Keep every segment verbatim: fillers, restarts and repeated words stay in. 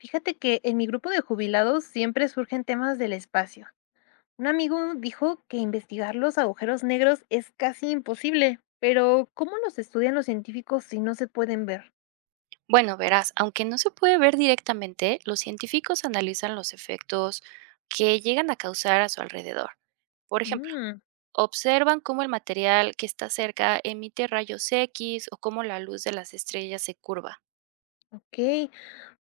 Fíjate que en mi grupo de jubilados siempre surgen temas del espacio. Un amigo dijo que investigar los agujeros negros es casi imposible, pero ¿cómo los estudian los científicos si no se pueden ver? Bueno, verás, aunque no se puede ver directamente, los científicos analizan los efectos que llegan a causar a su alrededor. Por ejemplo, Mm, observan cómo el material que está cerca emite rayos X o cómo la luz de las estrellas se curva. ok,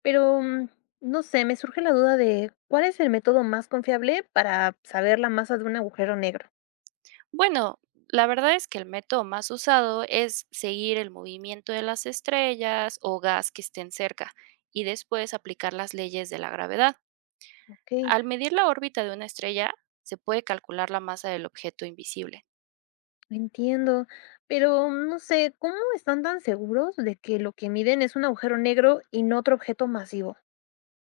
pero mm, no sé, me surge la duda de cuál es el método más confiable para saber la masa de un agujero negro. Bueno, la verdad es que el método más usado es seguir el movimiento de las estrellas o gas que estén cerca y después aplicar las leyes de la gravedad. Ok, Al medir la órbita de una estrella, se puede calcular la masa del objeto invisible. entiendo, pero mm, no sé, ¿cómo están tan seguros de que lo que miden es un agujero negro y no otro objeto masivo?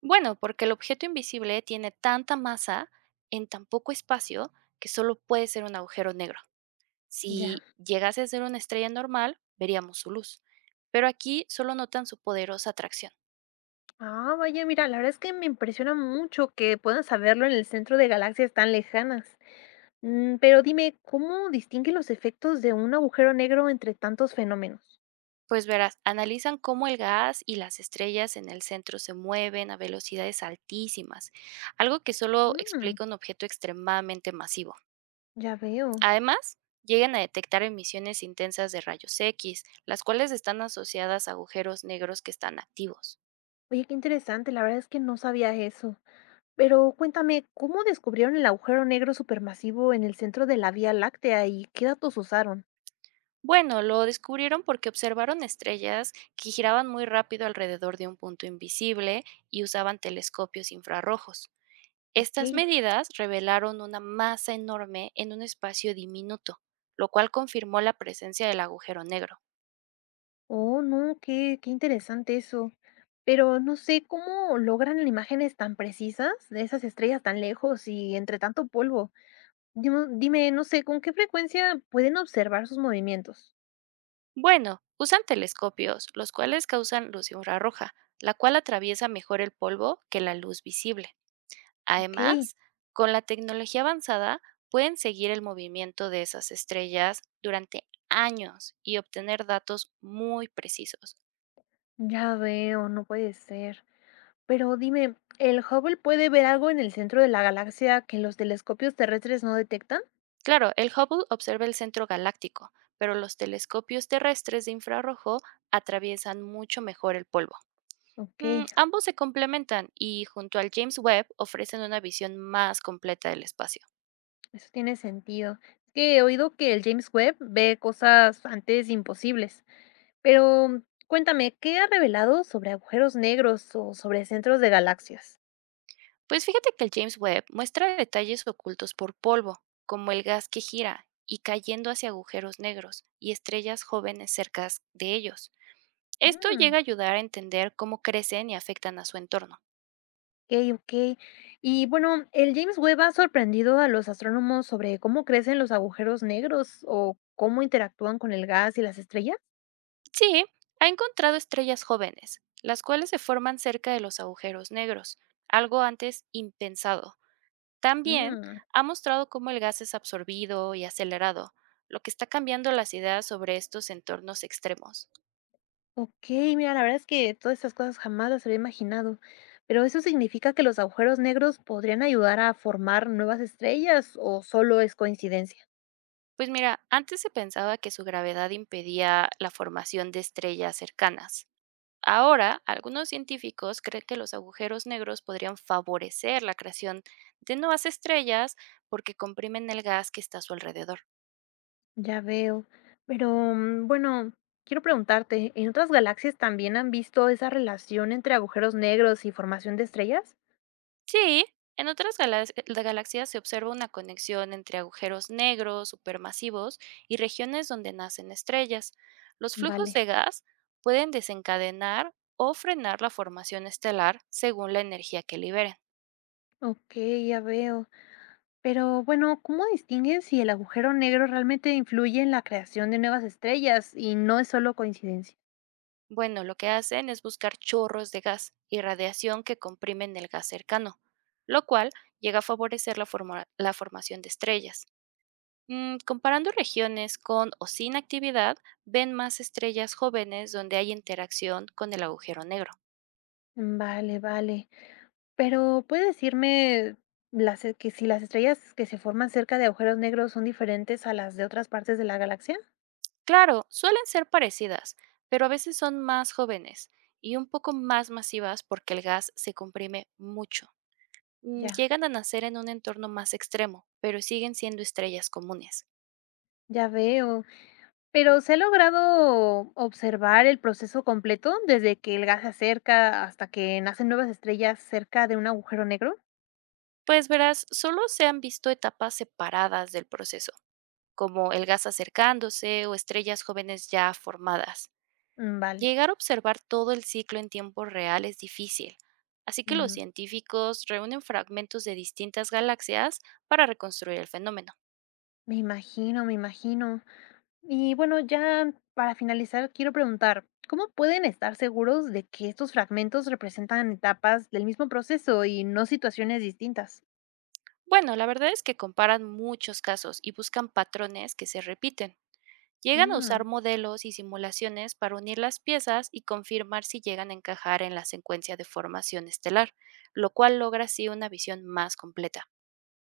Bueno, porque el objeto invisible tiene tanta masa en tan poco espacio que solo puede ser un agujero negro. Ya. Si llegase a ser una estrella normal, veríamos su luz. Pero aquí solo notan su poderosa atracción. Ah, vaya, mira, la verdad es que me impresiona mucho que puedan saberlo en el centro de galaxias tan lejanas. Mm, pero dime, ¿cómo distinguen los efectos de un agujero negro entre tantos fenómenos? Pues verás, analizan cómo el gas y las estrellas en el centro se mueven a velocidades altísimas, algo que solo Mm, explica un objeto extremadamente masivo. ya veo. Además, llegan a detectar emisiones intensas de rayos X, las cuales están asociadas a agujeros negros que están activos. Oye, qué interesante, la verdad es que no sabía eso. Pero cuéntame, ¿cómo descubrieron el agujero negro supermasivo en el centro de la Vía Láctea y qué datos usaron? Bueno, lo descubrieron porque observaron estrellas que giraban muy rápido alrededor de un punto invisible y usaban telescopios infrarrojos. Ok. Estas medidas revelaron una masa enorme en un espacio diminuto, lo cual confirmó la presencia del agujero negro. Oh, no, qué, qué interesante eso. Pero no sé cómo logran imágenes tan precisas de esas estrellas tan lejos y entre tanto polvo. Dimo- Dime, no sé, ¿con qué frecuencia pueden observar sus movimientos? Bueno, usan telescopios, los cuales causan luz infrarroja, la cual atraviesa mejor el polvo que la luz visible. Ok, Además, con la tecnología avanzada pueden seguir el movimiento de esas estrellas durante años y obtener datos muy precisos. ya veo, no puede ser. Pero dime, ¿el Hubble puede ver algo en el centro de la galaxia que los telescopios terrestres no detectan? Claro, el Hubble observa el centro galáctico, pero los telescopios terrestres de infrarrojo atraviesan mucho mejor el polvo. Ok, Mm, ambos se complementan y junto al James Webb ofrecen una visión más completa del espacio. eso tiene sentido. Es que he oído que el James Webb ve cosas antes imposibles. Pero cuéntame, ¿qué ha revelado sobre agujeros negros o sobre centros de galaxias? Pues fíjate que el James Webb muestra detalles ocultos por polvo, como el gas que gira y cayendo hacia agujeros negros y estrellas jóvenes cerca de ellos. Esto Mm, llega a ayudar a entender cómo crecen y afectan a su entorno. ok, ok. Y bueno, el James Webb ha sorprendido a los astrónomos sobre cómo crecen los agujeros negros o cómo interactúan con el gas y las estrellas. Sí, ha encontrado estrellas jóvenes, las cuales se forman cerca de los agujeros negros, algo antes impensado. También Mm, ha mostrado cómo el gas es absorbido y acelerado, lo que está cambiando las ideas sobre estos entornos extremos. ok, mira, la verdad es que todas estas cosas jamás las había imaginado. Pero ¿eso significa que los agujeros negros podrían ayudar a formar nuevas estrellas o solo es coincidencia? Pues mira, antes se pensaba que su gravedad impedía la formación de estrellas cercanas. Ahora, algunos científicos creen que los agujeros negros podrían favorecer la creación de nuevas estrellas porque comprimen el gas que está a su alrededor. Ya veo. Pero, mm, bueno, quiero preguntarte, ¿en otras galaxias también han visto esa relación entre agujeros negros y formación de estrellas? Sí, en otras galax- eh, galaxias se observa una conexión entre agujeros negros supermasivos y regiones donde nacen estrellas. Los flujos Vale, de gas pueden desencadenar o frenar la formación estelar según la energía que liberen. ok, ya veo. Pero bueno, ¿cómo distingues si el agujero negro realmente influye en la creación de nuevas estrellas y no es solo coincidencia? Bueno, lo que hacen es buscar chorros de gas y radiación que comprimen el gas cercano, lo cual llega a favorecer la, forma- la formación de estrellas. Mm, comparando regiones con o sin actividad, ven más estrellas jóvenes donde hay interacción con el agujero negro. Vale, vale. Pero ¿puedes decirme las, e- que si las estrellas que se forman cerca de agujeros negros son diferentes a las de otras partes de la galaxia? Claro, suelen ser parecidas, pero a veces son más jóvenes y un poco más masivas porque el gas se comprime mucho. Mm, Ya, Llegan a nacer en un entorno más extremo, pero siguen siendo estrellas comunes. ya veo. Pero, ¿se ha logrado observar el proceso completo, desde que el gas se acerca hasta que nacen nuevas estrellas cerca de un agujero negro? Pues verás, solo se han visto etapas separadas del proceso, como el gas acercándose o estrellas jóvenes ya formadas. Mm, vale, Llegar a observar todo el ciclo en tiempo real es difícil, así que los mm, científicos reúnen fragmentos de distintas galaxias para reconstruir el fenómeno. me imagino, me imagino. Y bueno, ya para finalizar, quiero preguntar, ¿cómo pueden estar seguros de que estos fragmentos representan etapas del mismo proceso y no situaciones distintas? Bueno, la verdad es que comparan muchos casos y buscan patrones que se repiten. Llegan a usar Mm. modelos y simulaciones para unir las piezas y confirmar si llegan a encajar en la secuencia de formación estelar, lo cual logra así una visión más completa.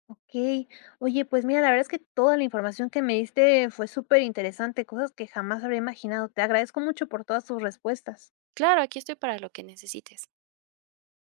Okey. Oye, pues mira, la verdad es que toda la información que me diste fue súper interesante, cosas que jamás habría imaginado. Te agradezco mucho por todas tus respuestas. Claro, aquí estoy para lo que necesites.